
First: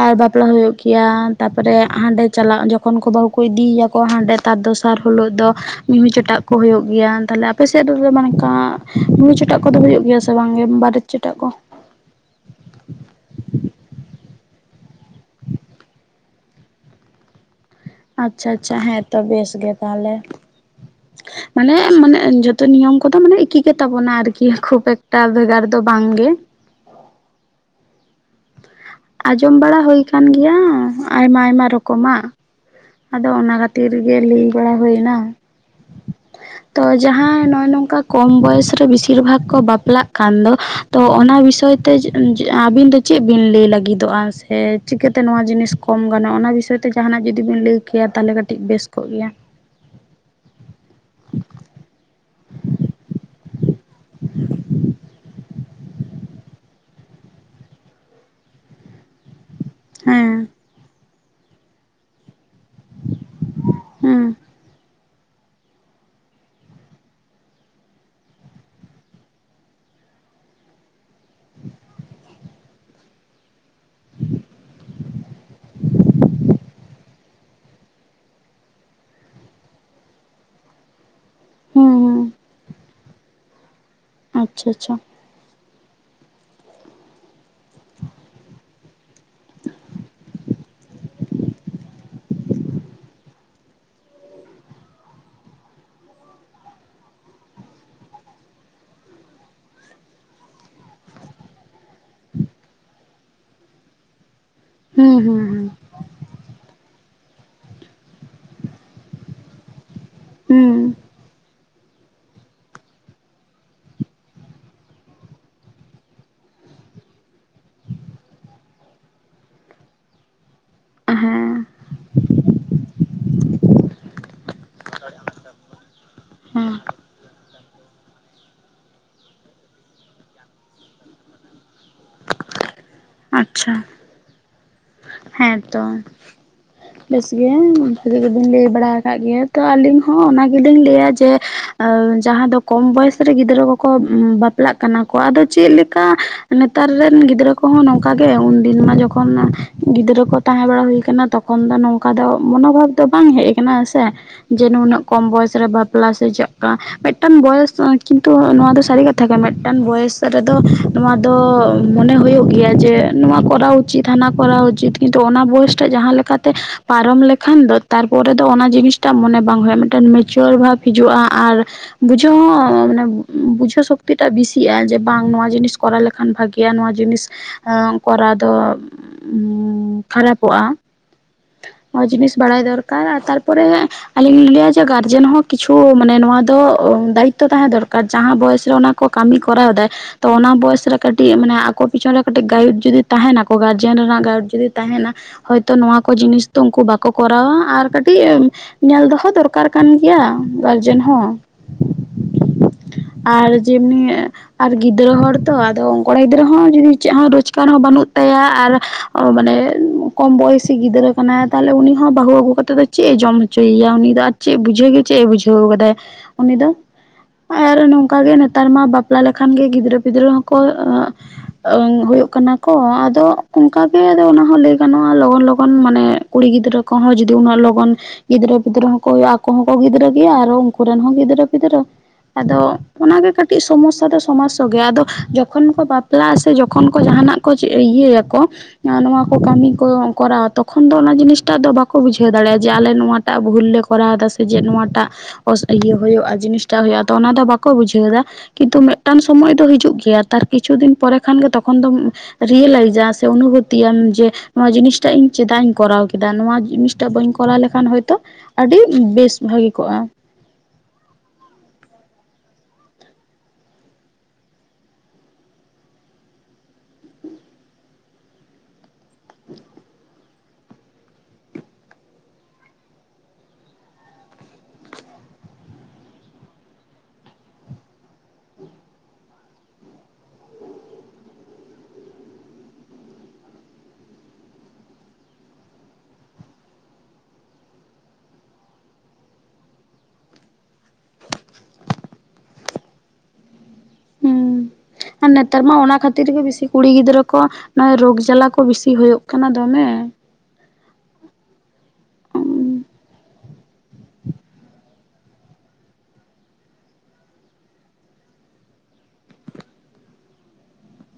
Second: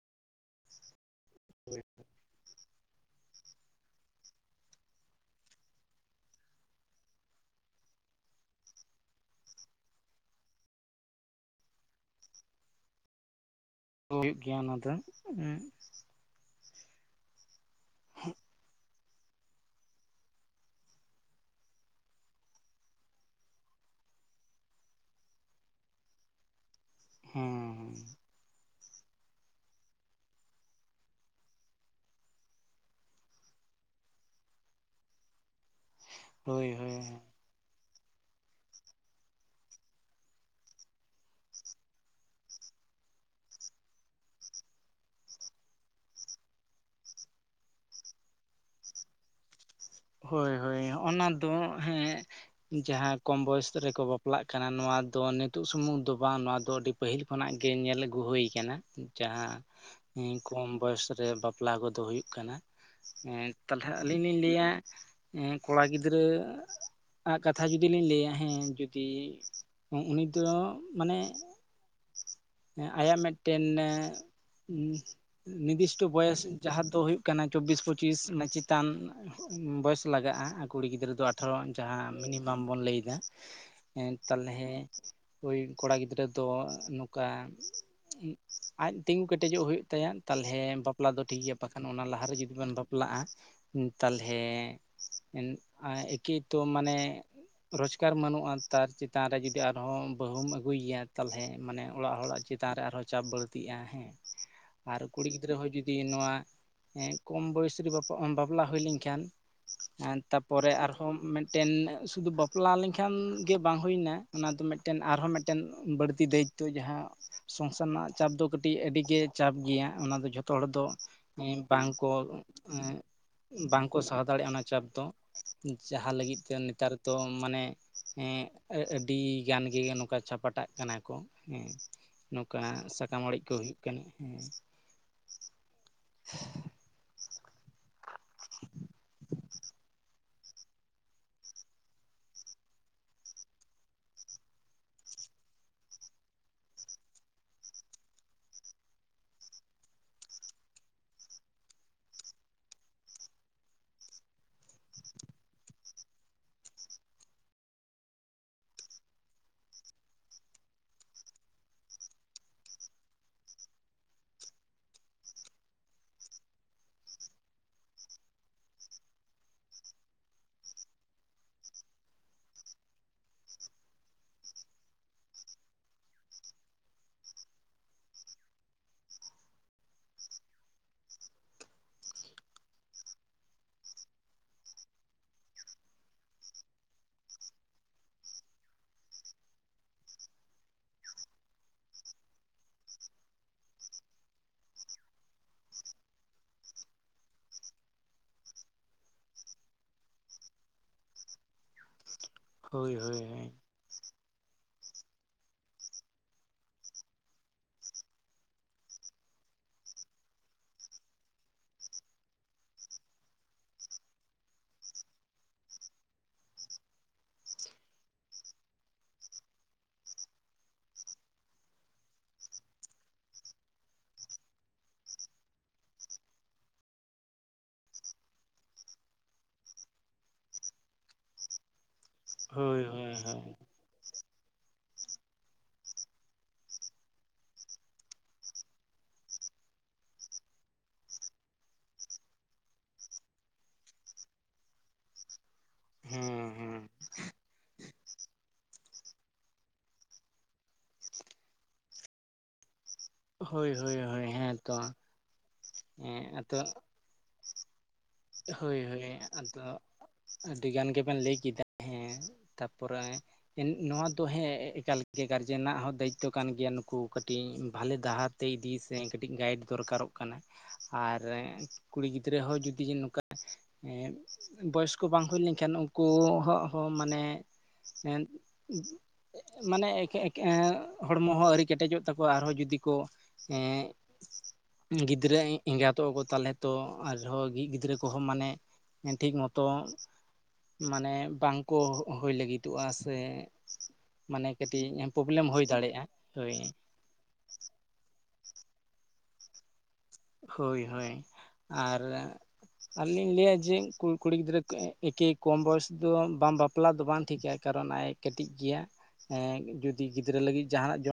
ᱟᱨ ᱵᱟᱯᱞᱟ ᱦᱩᱭᱩᱜ ᱜᱮᱭᱟ᱾ ᱛᱟᱯᱚᱨᱮ ᱦᱟᱸᱰᱮ ᱪᱟᱞᱟᱜ ᱡᱚᱠᱷᱚᱱ ᱠᱚ ᱵᱟᱹᱦᱩ ᱠᱚ ᱤᱫᱤᱭᱟᱠᱚ ᱦᱟᱸᱰᱮ ᱛᱟᱨ ᱫᱚᱥᱟᱨ ᱦᱳᱞᱳᱜ ᱫᱚ ᱢᱤᱦᱩ ᱪᱮᱴᱟᱜ ᱠᱚ ᱦᱩᱭᱩᱜ ᱜᱮᱭᱟ ᱛᱷᱟᱞᱮ ᱟᱯᱮ ᱥᱮᱫ ᱫᱚ ᱚᱝᱠᱟ ᱢᱤᱦᱩ ᱪᱚᱴᱟᱜ ᱠᱚᱫᱚ ᱦᱩᱭᱩᱜ ᱜᱮᱭᱟᱥ ᱥᱮ ᱵᱟᱝᱜᱮ ᱵᱟᱨᱮᱛ ᱪᱮᱴᱟᱜ ᱠᱚ ᱦᱩᱭᱩᱜ ᱜᱮᱭᱟ ᱚᱱᱟ ᱫᱚ ᱩᱸᱜ ᱟᱪᱪᱷᱟ ᱟᱪᱪᱷᱟ ᱦᱮᱸ ᱛᱚ ᱵᱮᱥ ᱜᱮ ᱛᱟᱦᱚᱞᱮ᱾ ᱢᱟᱱᱮ ᱢᱟᱱᱮ ᱡᱷᱚᱛᱚ ᱱᱤᱭᱚᱢ ᱠᱚᱫᱚ ᱢᱟᱱᱮ ᱮᱠᱤ ᱜᱮᱛᱟ ᱵᱚᱱᱟ ᱟᱨᱠᱤ ᱠᱷᱩᱵ ᱮᱠᱴᱟ ᱵᱷᱮᱜᱟᱨ ᱫᱚ ᱵᱟᱝᱜᱮ ᱦᱮᱸ ᱦᱮᱸ ᱟᱸᱡᱚᱢ ᱵᱟᱲᱟ ᱦᱩᱭ ᱠᱟᱱ ᱜᱮᱭᱟ ᱟᱭᱢᱟ ᱟᱭᱢᱟ ᱨᱚᱠᱚᱢᱟᱜ᱾ ᱟᱫᱚ ᱚᱱᱟ ᱠᱷᱟᱹᱛᱤᱨ ᱜᱮ ᱞᱟᱹᱭ ᱵᱟᱲᱟ ᱦᱩᱭ ᱮᱱᱟ᱾ ᱦᱳᱭ ᱛᱚᱵᱮ ᱦᱳᱭ ᱡᱟᱦᱟᱸᱭ ᱱᱚᱭᱼᱚᱭ ᱱᱚᱝᱠᱟᱜ ᱠᱚᱢ ᱵᱚᱭᱚᱥ ᱨᱮ ᱵᱤᱥᱤᱨ ᱵᱷᱟᱜᱽ ᱠᱚ ᱵᱟᱯᱞᱟᱜ ᱠᱟᱱ ᱫᱚ ᱛᱚ ᱚᱱᱟ ᱵᱤᱥᱚᱭ ᱛᱮ ᱟᱹᱵᱤᱱ ᱫᱚ ᱪᱤᱫ ᱵᱤᱱ ᱞᱟᱹᱭ ᱞᱟᱜᱤ ᱜᱤᱫᱚᱜᱼᱟ ᱥᱮ ᱪᱤᱠᱟᱹᱛᱮ ᱱᱚᱣᱟ ᱡᱤᱱᱤᱥ ᱠᱚᱢ ᱜᱟᱱᱚᱜ ᱚᱱᱟ ᱵᱤᱥᱚᱭ ᱛᱮ ᱡᱟᱦᱟᱸᱱᱟᱜ ᱡᱩᱫᱤ ᱵᱤᱱ ᱞᱟᱹᱭ ᱠᱮᱭᱟ ᱛᱟᱦᱚᱞᱮ ᱠᱟᱹᱴᱤᱡ ᱵᱮᱥ ᱠᱚᱜ ᱜᱮᱭᱟ᱾ ᱦᱳᱭ ᱦᱳᱭ ᱚᱱᱟ ᱫᱚ ᱦᱮᱸ ᱡᱟᱦᱟᱸ ᱠᱚᱢ ᱵᱚᱭᱚᱥ ᱨᱮᱠᱚ ᱵᱟᱯᱞᱟᱜ ᱠᱟᱱᱟ ᱱᱚᱣᱟ ᱫᱚ ᱱᱤᱛ ᱛᱩᱜ ᱥᱩᱢᱩᱜ ᱫᱚ ᱵᱟᱝ ᱱᱚᱣᱟ ᱫᱚ ᱟᱹᱰᱤ ᱯᱟᱹᱦᱤᱞ ᱠᱷᱚᱱᱟᱜ ᱜᱮ ᱧᱮᱞ ᱟᱹᱜᱩ ᱦᱩᱭ ᱠᱟᱱᱟ᱾ ᱡᱟᱦᱟᱸ ᱦᱮᱸ ᱮᱸ ᱠᱚᱢ ᱵᱚᱭᱚᱥ ᱨᱮ ᱵᱟᱯᱞᱟ ᱠᱚᱫᱚ ᱦᱩᱭᱩᱜ ᱠᱟᱱᱟ ᱮᱸᱱ ᱛᱟᱞᱦᱮ ᱟᱹᱞᱤᱧ ᱦᱮᱸ ᱞᱤᱧ ᱞᱟᱹᱭᱟ ᱮᱸ ᱠᱚᱲᱟ ᱜᱤᱫᱽᱨᱟᱹ ᱟᱜ ᱠᱟᱛᱷᱟ ᱡᱩᱫᱤ ᱞᱤᱧ ᱞᱟᱹᱭᱟ ᱦᱮᱸ ᱡᱩᱫᱤ ᱩ ᱩᱱᱤ ᱫᱚ ᱢᱟᱱᱮ ᱟᱭᱟᱜ ᱢᱮᱴᱴᱮᱱ ᱦᱮᱸ ᱩᱸ ᱱᱤᱨᱫᱤᱥᱴᱚ ᱵᱚᱭᱮᱥ ᱡᱟᱦᱟᱸ ᱫᱚ ᱦᱩᱭᱩᱜ ᱠᱟᱱᱟ ᱪᱚᱵᱽᱵᱤᱥ ᱯᱚᱸᱪᱤᱥ ᱚᱱᱮ ᱪᱤᱛᱟᱱ ᱵᱚᱭᱮᱥ ᱞᱟᱜᱟᱜᱼᱟ ᱟ ᱠᱩᱲᱤ ᱜᱤᱫᱽᱨᱟᱹ ᱫᱚ ᱟᱴᱷᱟᱨᱚ ᱦᱩᱸ ᱡᱟᱦᱟᱸ ᱦᱩᱸ ᱢᱤᱱᱤᱢᱟᱢ ᱵᱚᱱ ᱞᱟᱹᱭᱫᱟ᱾ ᱦᱮᱸ ᱛᱟᱞᱦᱮ ᱟᱪᱪᱷᱟ ᱟᱪᱪᱷᱟ ᱦᱳᱭ ᱠᱚᱲᱟ ᱜᱤᱫᱽᱨᱟᱹ ᱫᱚ ᱱᱚᱠᱟ ᱩᱸᱜ ᱟᱡ ᱛᱤᱸᱜᱩ ᱠᱮᱴᱮᱡᱚᱜ ᱦᱩᱭᱩᱜ ᱛᱟᱭᱟ ᱛᱟᱞᱦᱮ ᱵᱟᱯᱞᱟ ᱫᱚ ᱴᱷᱤᱠ ᱜᱮᱭᱟ ᱵᱟᱠᱷᱟᱱ ᱚᱱᱟ ᱞᱟᱦᱟᱨᱮ ᱡᱩᱫᱤ ᱵᱮᱱ ᱵᱟᱯᱞᱟᱜᱼᱟ ᱛᱟᱞᱦᱮ ᱮᱱ ᱟᱭ ᱮᱠᱤ ᱛᱚ ᱢᱟᱱᱮ ᱨᱚᱡᱽᱜᱟᱨ ᱢᱟᱹᱱᱩᱜᱼᱟ ᱛᱟᱨ ᱪᱮᱛᱟᱱ ᱨᱮ ᱡᱩᱫᱤ ᱟᱨᱦᱚᱸ ᱵᱟᱹᱦᱩᱢ ᱟᱹᱜᱩᱭᱭᱟ ᱛᱟᱞᱦᱮ ᱢᱟᱱᱮ ᱚᱲᱟᱜ ᱦᱚᱲᱟᱜ ᱪᱤᱛᱟᱱ ᱨᱮ ᱟᱨᱦᱚᱸ ᱪᱟᱯ ᱵᱟᱹᱲᱛᱤᱜᱼᱟ ᱦᱮᱸ᱾ (inaudible) ᱟᱨ ᱠᱩᱲᱤ ᱦᱩᱸ ᱜᱤᱫᱽᱨᱟᱹ ᱦᱚᱸ ᱦᱩᱸ ᱡᱩᱫᱤ ᱱᱚᱣᱟ ᱮᱸᱜ ᱠᱚᱢ ᱵᱚᱭᱮᱥ ᱨᱮ ᱵᱟᱯᱟ ᱵᱟᱯᱞᱟ ᱦᱩᱭ ᱞᱮᱱᱠᱷᱟᱱ ᱮᱸ ᱛᱟᱯᱚᱨᱮ ᱦᱩᱸ ᱟᱨᱦᱚᱸ ᱢᱮᱴ ᱴᱮᱱ ᱥᱩᱫᱷᱩ ᱵᱟᱯᱞᱟ ᱞᱮᱱᱠᱷᱟᱱ ᱜᱮ ᱵᱟᱝ ᱦᱩᱭᱱᱟ ᱚᱱᱟ ᱫᱚ ᱢᱤᱫᱴᱮᱱ ᱟᱨᱦᱚᱸ ᱢᱤᱫᱴᱮᱱ ᱵᱟᱹᱲᱛᱤ ᱫᱟᱹᱭᱤᱛ ᱛᱚ ᱡᱟᱦᱟᱸ ᱥᱚᱝᱥᱟᱨ ᱨᱮᱱᱟᱜ ᱪᱟᱯ ᱫᱚ ᱠᱟᱹᱴᱤᱡ ᱟᱹᱰᱤᱜᱮ ᱪᱟᱯ ᱜᱮᱭᱟ ᱚᱱᱟ ᱫᱚ ᱡᱷᱚᱛ ᱡᱚᱛᱚ ᱦᱚᱲ ᱫᱚ ᱮᱸᱜ ᱦᱮᱸ ᱵᱟᱝ ᱠᱚ ᱮᱸᱜ ᱵᱟᱝ ᱥᱟᱦᱟᱣ ᱫᱟᱲᱮᱭᱟᱜᱼᱟ ᱚᱱᱟ ᱪᱟᱯ ᱫᱚ ᱡᱟᱦᱟᱸ ᱞᱟᱹᱜᱤᱫ ᱛᱮ ᱦᱮᱸ ᱱᱮᱛᱟᱨ ᱫᱚᱢ ᱢᱟᱱᱮ ᱮᱸᱜ ᱟᱹ ᱟᱹᱰᱤ ᱜᱟᱱ ᱜᱮ ᱱᱚᱠᱟ ᱪᱷᱟᱯᱟᱴᱟᱜ ᱠᱟᱱᱟ ᱠᱚ ᱦᱮᱸ᱾ ᱱᱚᱠᱟ ᱥᱟᱠᱟᱢ ᱚᱲᱮᱡ ᱠᱚ ᱦᱩᱭᱩᱜ ᱠᱟᱱᱟ ᱦᱮᱸ᱾ ᱦᱮᱸᱛᱚ, ᱵᱮᱥ ᱜᱮᱢ (unintelligible) ᱜᱮᱵᱮᱱ ᱞᱟᱹᱭ ᱵᱟᱲᱟᱣ ᱟᱠᱟᱫ ᱜᱮᱭᱟ ᱛᱚ ᱟᱞᱤᱧ ᱦᱚᱸ ᱚᱱᱟᱜ ᱜᱤᱞᱤᱧ ᱞᱟᱹᱭᱟ ᱡᱮ ᱟᱸ ᱡᱟᱦᱟᱸ ᱫᱚ ᱠᱚᱢ ᱵᱚᱭᱮᱥ ᱨᱮ ᱜᱤᱫᱽᱨᱟᱹ ᱠᱚᱠᱚ ᱩᱢ ᱵᱟᱯ ᱯᱞᱟᱜ ᱠᱟᱱᱟ ᱠᱚ ᱟᱫᱚ ᱪᱮᱫ ᱞᱮᱠᱟ ᱱᱮᱛᱟᱨ ᱨᱮᱱ ᱜᱤᱫᱽᱨᱟᱹ ᱠᱚᱦᱚᱸ ᱱᱚᱝᱠᱟ ᱜᱮ ᱩᱱᱫᱤᱱ ᱢᱟ ᱡᱚᱠᱷᱚᱱ ᱜᱤᱫᱽᱨᱟᱹ ᱠᱚ ᱛᱟᱦᱮᱸ ᱵᱟᱲᱟ ᱦᱩᱭ ᱠᱟᱱᱟ ᱛᱚᱠᱷᱚᱱ ᱫᱚ ᱱᱚᱝᱠᱟ ᱫᱚ ᱢᱚᱱᱚᱵᱷᱟᱵ ᱫᱚ ᱵᱟᱝ ᱦᱮᱡ ᱟᱠᱟᱱᱟ ᱥᱮ᱾ ᱡᱮ ᱱᱩᱱᱟᱹᱜ ᱠᱚᱢ ᱵᱚᱭᱮᱥ ᱨᱮ ᱵᱟᱯᱞᱟ ᱥᱮ ᱪᱮᱜ ᱠᱟ᱾ ᱢᱮᱜᱴᱟᱱ ᱵᱚᱭᱮᱥ ᱠᱤᱱᱛᱩ ᱱᱚᱣᱟ ᱫᱚ ᱥᱟᱨᱤ ᱠᱟᱛᱷᱟ ᱜᱮ ᱢᱮᱜᱴᱟᱱ ᱵᱚᱭᱮᱥ ᱨᱮᱫᱚ᱾ ᱱᱚᱣᱟ ᱫᱚ ᱢᱚᱱᱮ ᱦᱳᱭᱳᱜ ᱜᱮᱭᱟ ᱡᱮ ᱱᱚᱣᱟ ᱠᱚᱨᱟᱣ ᱩᱪᱤᱛ ᱦᱟᱱᱟ᱾ ᱠᱚᱨᱟᱣ ᱩᱪᱤᱛ ᱠᱤᱱᱛᱩ ᱚᱱᱟ ᱵᱚᱭᱮᱥ ᱴᱟᱜ ᱡᱟᱦᱟᱸ ᱞᱮᱠᱟᱛᱮ᱾ ᱯᱟᱨᱚᱢ ᱞᱮᱠᱷᱟᱱ ᱫᱚ ᱛᱟᱨᱯᱚᱨᱮ ᱫᱚ ᱚᱱᱟ ᱡᱤᱱᱤᱥᱴᱟᱜ ᱢᱚᱱᱮ ᱵᱟᱝ ᱦᱳᱭᱳᱜ-ᱟ ᱢᱮᱜᱴᱮᱱ ᱢᱤᱪᱩᱣᱟᱹᱨ ᱵᱷᱟᱵᱽ ᱦᱤᱡᱩᱜ-ᱟ ᱟᱨ᱾ ᱵᱩᱡᱷᱟᱹᱣ ᱦᱚᱸ ᱢᱟᱱᱮ ᱵᱩᱡᱷᱟᱹᱣ ᱥᱚᱠᱛᱤᱴᱟᱜ ᱵᱤᱥᱤᱜ-ᱟ ᱡᱮ ᱵᱟᱝ ᱱᱚᱣᱟ ᱡᱤᱱᱤᱥ ᱠᱚᱨᱟ ᱞ ᱠᱷᱟᱱ ᱵᱷᱟᱜᱮᱭᱟ ᱱᱚᱣᱟ ᱡᱤᱱᱤᱥ ᱟᱸ ᱠᱚᱨᱟᱣ ᱫᱚ᱾ ᱠᱷᱟᱨᱟᱯᱚᱜ-ᱟ ᱱᱚᱣᱟ ᱡᱤᱱᱤᱥ ᱵᱟᱲᱟᱭ ᱫᱚᱨᱠᱟᱨ ᱟᱨ ᱛᱟᱨᱯᱚᱨᱮ᱾ ᱟᱞᱤᱧ ᱞᱤᱧ ᱞᱟᱹᱭᱟ ᱡᱮ ᱜᱟᱨᱡᱮᱱ ᱦᱚᱸ ᱠᱤᱪᱷᱩ ᱢᱟᱱᱮ ᱱᱚᱣᱟ ᱫᱚ ᱫᱟᱭᱤᱛᱛᱚ ᱛᱟᱦᱮ ᱫᱚᱨᱠᱟᱨ ᱡᱟᱦᱟᱸ ᱵᱚᱭᱮᱥ ᱨᱮ ᱚᱱᱟ᱾ ᱠᱚ ᱠᱟᱢᱤ ᱠᱚᱨᱟᱣ ᱫᱟᱭ ᱛᱚ ᱚᱱᱟ ᱵᱚᱭᱮᱥ ᱨᱮ ᱠᱟᱴᱤᱜ ᱢᱟᱱᱮ ᱟᱠᱚ ᱯᱤᱪᱷᱚᱱ ᱨᱮ ᱠᱟᱴᱤᱜ ᱜᱟᱭᱤᱰ ᱡᱩᱫᱤ ᱛᱟᱦᱮᱱᱟᱠᱚ ᱜᱟᱡ ᱡᱮᱱ ᱨᱮᱱᱟᱜ ᱜᱟᱭᱤᱰ ᱡᱩᱫᱤ ᱛᱟᱦᱮᱱᱟ ᱦᱚᱭᱛᱚ ᱱᱚᱣᱟ ᱠᱚ ᱡᱤᱱᱤᱥ ᱫᱚ ᱩᱱᱠᱩ ᱵᱟᱠᱚ ᱠᱚᱨᱟᱣᱟ ᱟᱨ ᱠᱟᱴᱤᱜ᱾ ᱧᱮᱞ ᱫᱚᱦᱚ ᱫᱚᱨᱠᱟᱨ ᱠᱟᱱ ᱜᱮᱭᱟ ᱜᱟᱨᱡᱮᱱ ᱦᱚᱸ᱾ ᱦᱳᱭ ᱦᱳᱭ᱾ ᱡᱮᱢᱱᱤᱭᱮ᱾ ᱟᱨ ᱜᱤᱫᱽᱨᱟᱹ ᱦᱚᱲ ᱛᱚ ᱟᱫᱚ ᱠᱚᱲᱟ ᱜᱤᱫᱽᱨᱟᱹ ᱦᱚᱸ ᱡᱩᱫᱤ ᱪᱮᱜ ᱦᱚᱸ ᱨᱳᱡᱽᱜᱟᱨ ᱦᱚᱸ ᱵᱟᱱᱩᱜ ᱛᱟᱭᱟ ᱟᱨ᱾ ᱚ ᱢᱟᱱᱮ ᱠᱚᱢ ᱵᱚᱭᱚᱥᱤ ᱜᱤᱫᱽᱨᱟᱹ ᱠᱟᱱᱟᱭ ᱛᱟᱦᱞᱮ ᱩᱱᱤ ᱦᱚᱸ ᱵᱟᱦᱩ ᱟᱜᱩ ᱠᱟᱛᱮ ᱫᱚ᱾ ᱪᱮᱜ ᱮ ᱡᱚᱢ ᱦᱚᱪᱚᱭᱭᱟ ᱩᱱᱤ ᱫᱚ ᱟᱨ ᱪᱮᱜ ᱵᱩᱡᱷᱟᱹᱣ ᱜᱮ ᱪᱮᱜ ᱮ ᱵᱩᱡᱷᱟᱹᱣ ᱠᱟᱫᱟᱭ ᱩᱱᱤ ᱫᱚ᱾ ᱟᱨ ᱱᱚᱝᱠᱟ ᱜᱮ ᱱᱮᱛᱟᱨ ᱢᱟ ᱵᱟᱯᱞᱟ ᱞᱮᱠᱷᱟᱱ ᱜᱮ ᱜᱤᱫᱽᱨᱟᱹ ᱯᱤᱫᱽᱨᱟᱹ ᱦᱚᱸ ᱠᱚ᱾ ᱦᱳᱭᱳᱜ ᱠᱟᱱᱟ ᱠᱚ ᱟᱫᱚ᱾ ᱚᱝᱠᱟᱜᱮ ᱟᱫᱚ ᱚᱱᱟ ᱦᱚᱸ ᱞᱟᱹᱭ ᱜᱟᱱᱚᱜ-ᱟ ᱞᱚᱜᱚᱱ ᱞᱚᱜᱚᱱ ᱢᱟᱱᱮ ᱠᱩᱲᱤ ᱜᱤᱫᱽᱨᱟᱹ ᱠᱚᱦᱚᱸ ᱡᱩᱫᱤ ᱩᱱᱟᱹᱜ ᱞᱚᱜᱚᱱ᱾ ᱜᱤᱫᱽᱨᱟᱹ ᱯᱤᱫᱽᱨᱟᱹ ᱦᱚᱸᱠᱚ ᱦᱩᱭᱩᱜ-ᱟ ᱟᱠᱚ ᱦᱚᱸᱠᱚ ᱜᱤᱫᱽᱨᱟᱹ ᱜᱮᱭᱟ ᱟᱨᱚ ᱩᱱᱠᱩ ᱨᱮᱱ ᱦᱚᱸ ᱜᱤᱫᱽᱨᱟᱹ ᱯᱤᱫᱽᱨᱟᱹ᱾ ᱟᱫᱚ ᱦᱳᱭ ᱦᱳᱭ ᱦᱳᱭ ᱦᱮᱸ ᱚᱱᱟᱜᱮ ᱠᱟᱴᱤᱜ ᱥᱚᱢᱚᱥᱥᱟ ᱨᱮ᱾ ᱥᱚᱢᱟᱥᱥᱚ ᱜᱮ ᱟᱫᱚ ᱡᱚᱠᱷᱚᱱ ᱠᱚ ᱵᱟᱯᱞᱟᱜ-ᱟ ᱥᱮ ᱡᱚᱠᱷᱚᱱ ᱠᱚ ᱡᱟᱦᱟᱱᱟᱜ ᱠᱚ ᱪᱮ ᱤᱭᱟᱹᱭᱟᱠᱚ᱾ ᱱᱚᱜ-ᱚ ᱱᱚᱣᱟ ᱠᱚ ᱠᱟᱢᱤ ᱠᱚ ᱠᱚᱨᱟᱣᱟ ᱛᱚᱠᱷᱚᱱ ᱫᱚ ᱚᱱᱟ ᱡᱤᱱᱤᱥ ᱴᱟᱜ ᱫᱚ ᱵᱟᱠᱚ ᱵᱩᱡᱷᱟᱹᱣ ᱫᱟᱲᱮᱜ-ᱟ ᱡᱮ ᱟᱞᱮ ᱱᱚᱣᱟ᱾ ᱴᱟᱜ ᱵᱷᱩᱞ ᱞᱮ ᱠᱚᱨᱟᱣ ᱫᱟ ᱥᱮ ᱡᱮ ᱱᱚᱣᱟ ᱴᱟᱜ ᱳᱥ ᱤᱭᱟᱹ ᱦᱳᱦᱳᱜ-ᱟ ᱡᱤᱱᱤᱥᱴᱟᱜ ᱦᱮᱸ ᱦᱳᱭᱳᱜ-ᱟ᱾ ᱛᱚ ᱚᱱᱟ ᱫᱚ ᱵᱟᱠᱚ ᱵᱩᱡᱷᱟᱹᱣ ᱫᱟ᱾ ᱠᱤᱱᱛᱩ ᱢᱮᱜᱴᱟᱝ ᱥᱚᱢᱚᱭ ᱫᱚ ᱦᱤᱡᱩᱜ ᱜᱮᱭᱟ ᱛᱟᱨ ᱠᱤᱪᱷᱩ ᱫᱤᱱ ᱯᱚᱨᱮ ᱠᱷᱟᱱ ᱜᱮ ᱛᱚᱠᱷᱚᱱ ᱫᱚᱢ ᱨᱤᱭᱮ ᱞᱟᱭᱤᱡᱟ᱾ ᱦᱳᱭ ᱚᱱᱩᱵᱷᱩᱛᱤᱭᱟᱢ ᱦᱳᱭ ᱡᱮ ᱦᱳᱭ ᱱᱚᱣᱟ ᱦᱮᱸᱛᱚ ᱡᱤᱱᱤᱥᱴᱟᱜ ᱤᱧ ᱪᱮᱫᱟᱜ ᱤᱧ ᱠᱚᱨᱟᱣ ᱠᱮᱫᱟ ᱦᱮᱸ ᱱᱚᱣᱟ ᱟᱫᱚ ᱡᱤᱱᱤᱥᱴᱟ ᱵᱟᱹᱧ ᱠᱚᱨᱟᱣ ᱞᱮᱠᱷᱟᱱ ᱦᱚᱭ ᱛᱚ ᱟᱰᱤ ᱦᱳᱭ ᱦᱳᱭ ᱵᱮᱥ ᱵᱷᱟᱜᱤ ᱟᱫᱚ ᱠᱚᱜ-ᱟ᱾ ᱟᱹᱰᱤ ᱜᱟᱱ ᱜᱮᱵᱮᱱ ᱞᱟᱹᱭ ᱠᱮᱫᱟ ᱦᱮᱸ ᱛᱟᱯᱚᱨᱮ᱾ ᱱᱚᱣᱟ ᱫᱚ ᱦᱮᱸ ᱮᱠᱟᱞᱜᱮ ᱜᱟᱨᱡᱮᱱᱟᱜ ᱦᱚᱸ ᱫᱟᱭᱤᱛᱛᱚ ᱠᱟᱱ ᱜᱮᱭᱟ ᱱᱩᱠᱩ ᱠᱟᱹᱴᱤᱡ ᱵᱷᱟᱞᱮ ᱰᱟᱦᱟᱨ᱾ ᱛᱮ ᱤᱫᱤ ᱥᱮ ᱠᱟᱹᱴᱤᱡ ᱜᱟᱭᱤᱰ ᱫᱚᱨᱠᱟᱨᱚᱜ ᱠᱟᱱᱟ ᱟᱨ ᱠᱩᱲᱤ ᱜᱤᱫᱽᱨᱟᱹ ᱦᱚᱸ ᱡᱩᱫᱤ ᱱᱚ ᱠᱟ ᱮᱸᱫ ᱵᱚᱭᱚᱥᱠᱚ ᱵᱟᱝ ᱦᱩᱭ ᱞᱮᱱᱠᱷᱟᱱ ᱩᱝᱠᱩ ᱦᱚᱸᱜ ᱦᱚᱸ ᱢᱟᱱᱮ᱾ ᱮᱸᱫ᱾ ᱢᱟᱱᱮ ᱮᱠᱮ ᱮᱠ ᱦᱚᱲᱢᱚ ᱦᱚᱸ ᱟᱹᱣᱨᱤ ᱠᱮᱴᱮᱡᱚᱜ ᱛᱟᱠᱚᱣᱟ ᱟᱨᱦᱚᱸ ᱡᱩᱫᱤ ᱠᱚ᱾ ᱮᱸᱜ ᱜᱤᱫᱽᱨᱟᱹ ᱮᱸᱜᱟᱛᱚᱜ-ᱟᱠᱚ ᱛᱟᱦᱞᱮ ᱛᱚ ᱟᱨᱦᱚᱸ ᱜᱤ ᱜᱤᱫᱽᱨᱟᱹ ᱠᱚ᱾ ᱠᱚᱦᱚᱸ ᱢᱟᱱᱮ ᱴᱷᱤᱠ ᱢᱚᱛᱚ᱾ ᱢᱟᱱᱮ ᱵᱟᱝᱠᱚ ᱦᱳᱭ ᱞᱟᱹᱜᱤᱫᱚᱜ-ᱟ ᱥᱮ᱾ ᱦᱩᱸ ᱢᱟᱱᱮ ᱠᱟᱹᱴᱤᱡ ᱟᱨ ᱯᱨᱚᱵᱞᱮᱢ ᱱᱮᱛᱟᱨ ᱦᱩᱭ ᱢᱟ ᱚᱱᱟ ᱫᱟᱲᱮᱭᱟᱜᱼᱟ ᱠᱷᱟᱛᱤᱨ ᱜᱮ ᱦᱳᱭ ᱵᱮᱥᱤ ᱠᱩᱲᱤ ᱜᱤᱫᱽᱨᱟᱹ ᱠᱚ᱾ ᱱᱚᱜ-ᱚᱭ ᱨᱳᱜᱽ ᱡᱟᱞᱟ ᱠᱚ ᱵᱤᱥᱤ ᱦᱳᱭᱳᱜ ᱠᱟᱱᱟ ᱫᱚᱢᱮ᱾ ᱦᱳᱭ ᱦᱳᱭ ᱟᱨ᱾ ᱟᱨ ᱞᱤᱧ ᱞᱟᱹᱭᱟ ᱡᱮ ᱠᱩᱲᱤ ᱜᱤᱫᱽᱨᱟᱹ ᱮᱠᱮ ᱠᱚᱢ ᱵᱚᱭᱚᱥ ᱫᱚ ᱵᱟᱝ ᱵᱟᱯᱞᱟ ᱫᱚ ᱵᱟᱝ ᱴᱷᱤᱠ ᱟ᱾ ᱠᱟᱨᱚᱱ ᱟᱭ ᱮ ᱠᱟᱹᱴᱤᱡ ᱜᱮᱭᱟ ᱡᱩᱫᱤ ᱜᱤᱫᱽᱨᱟᱹ ᱞᱟᱹᱜᱤᱫ ᱡᱟᱦᱟᱱᱟᱜ ᱡᱚᱢ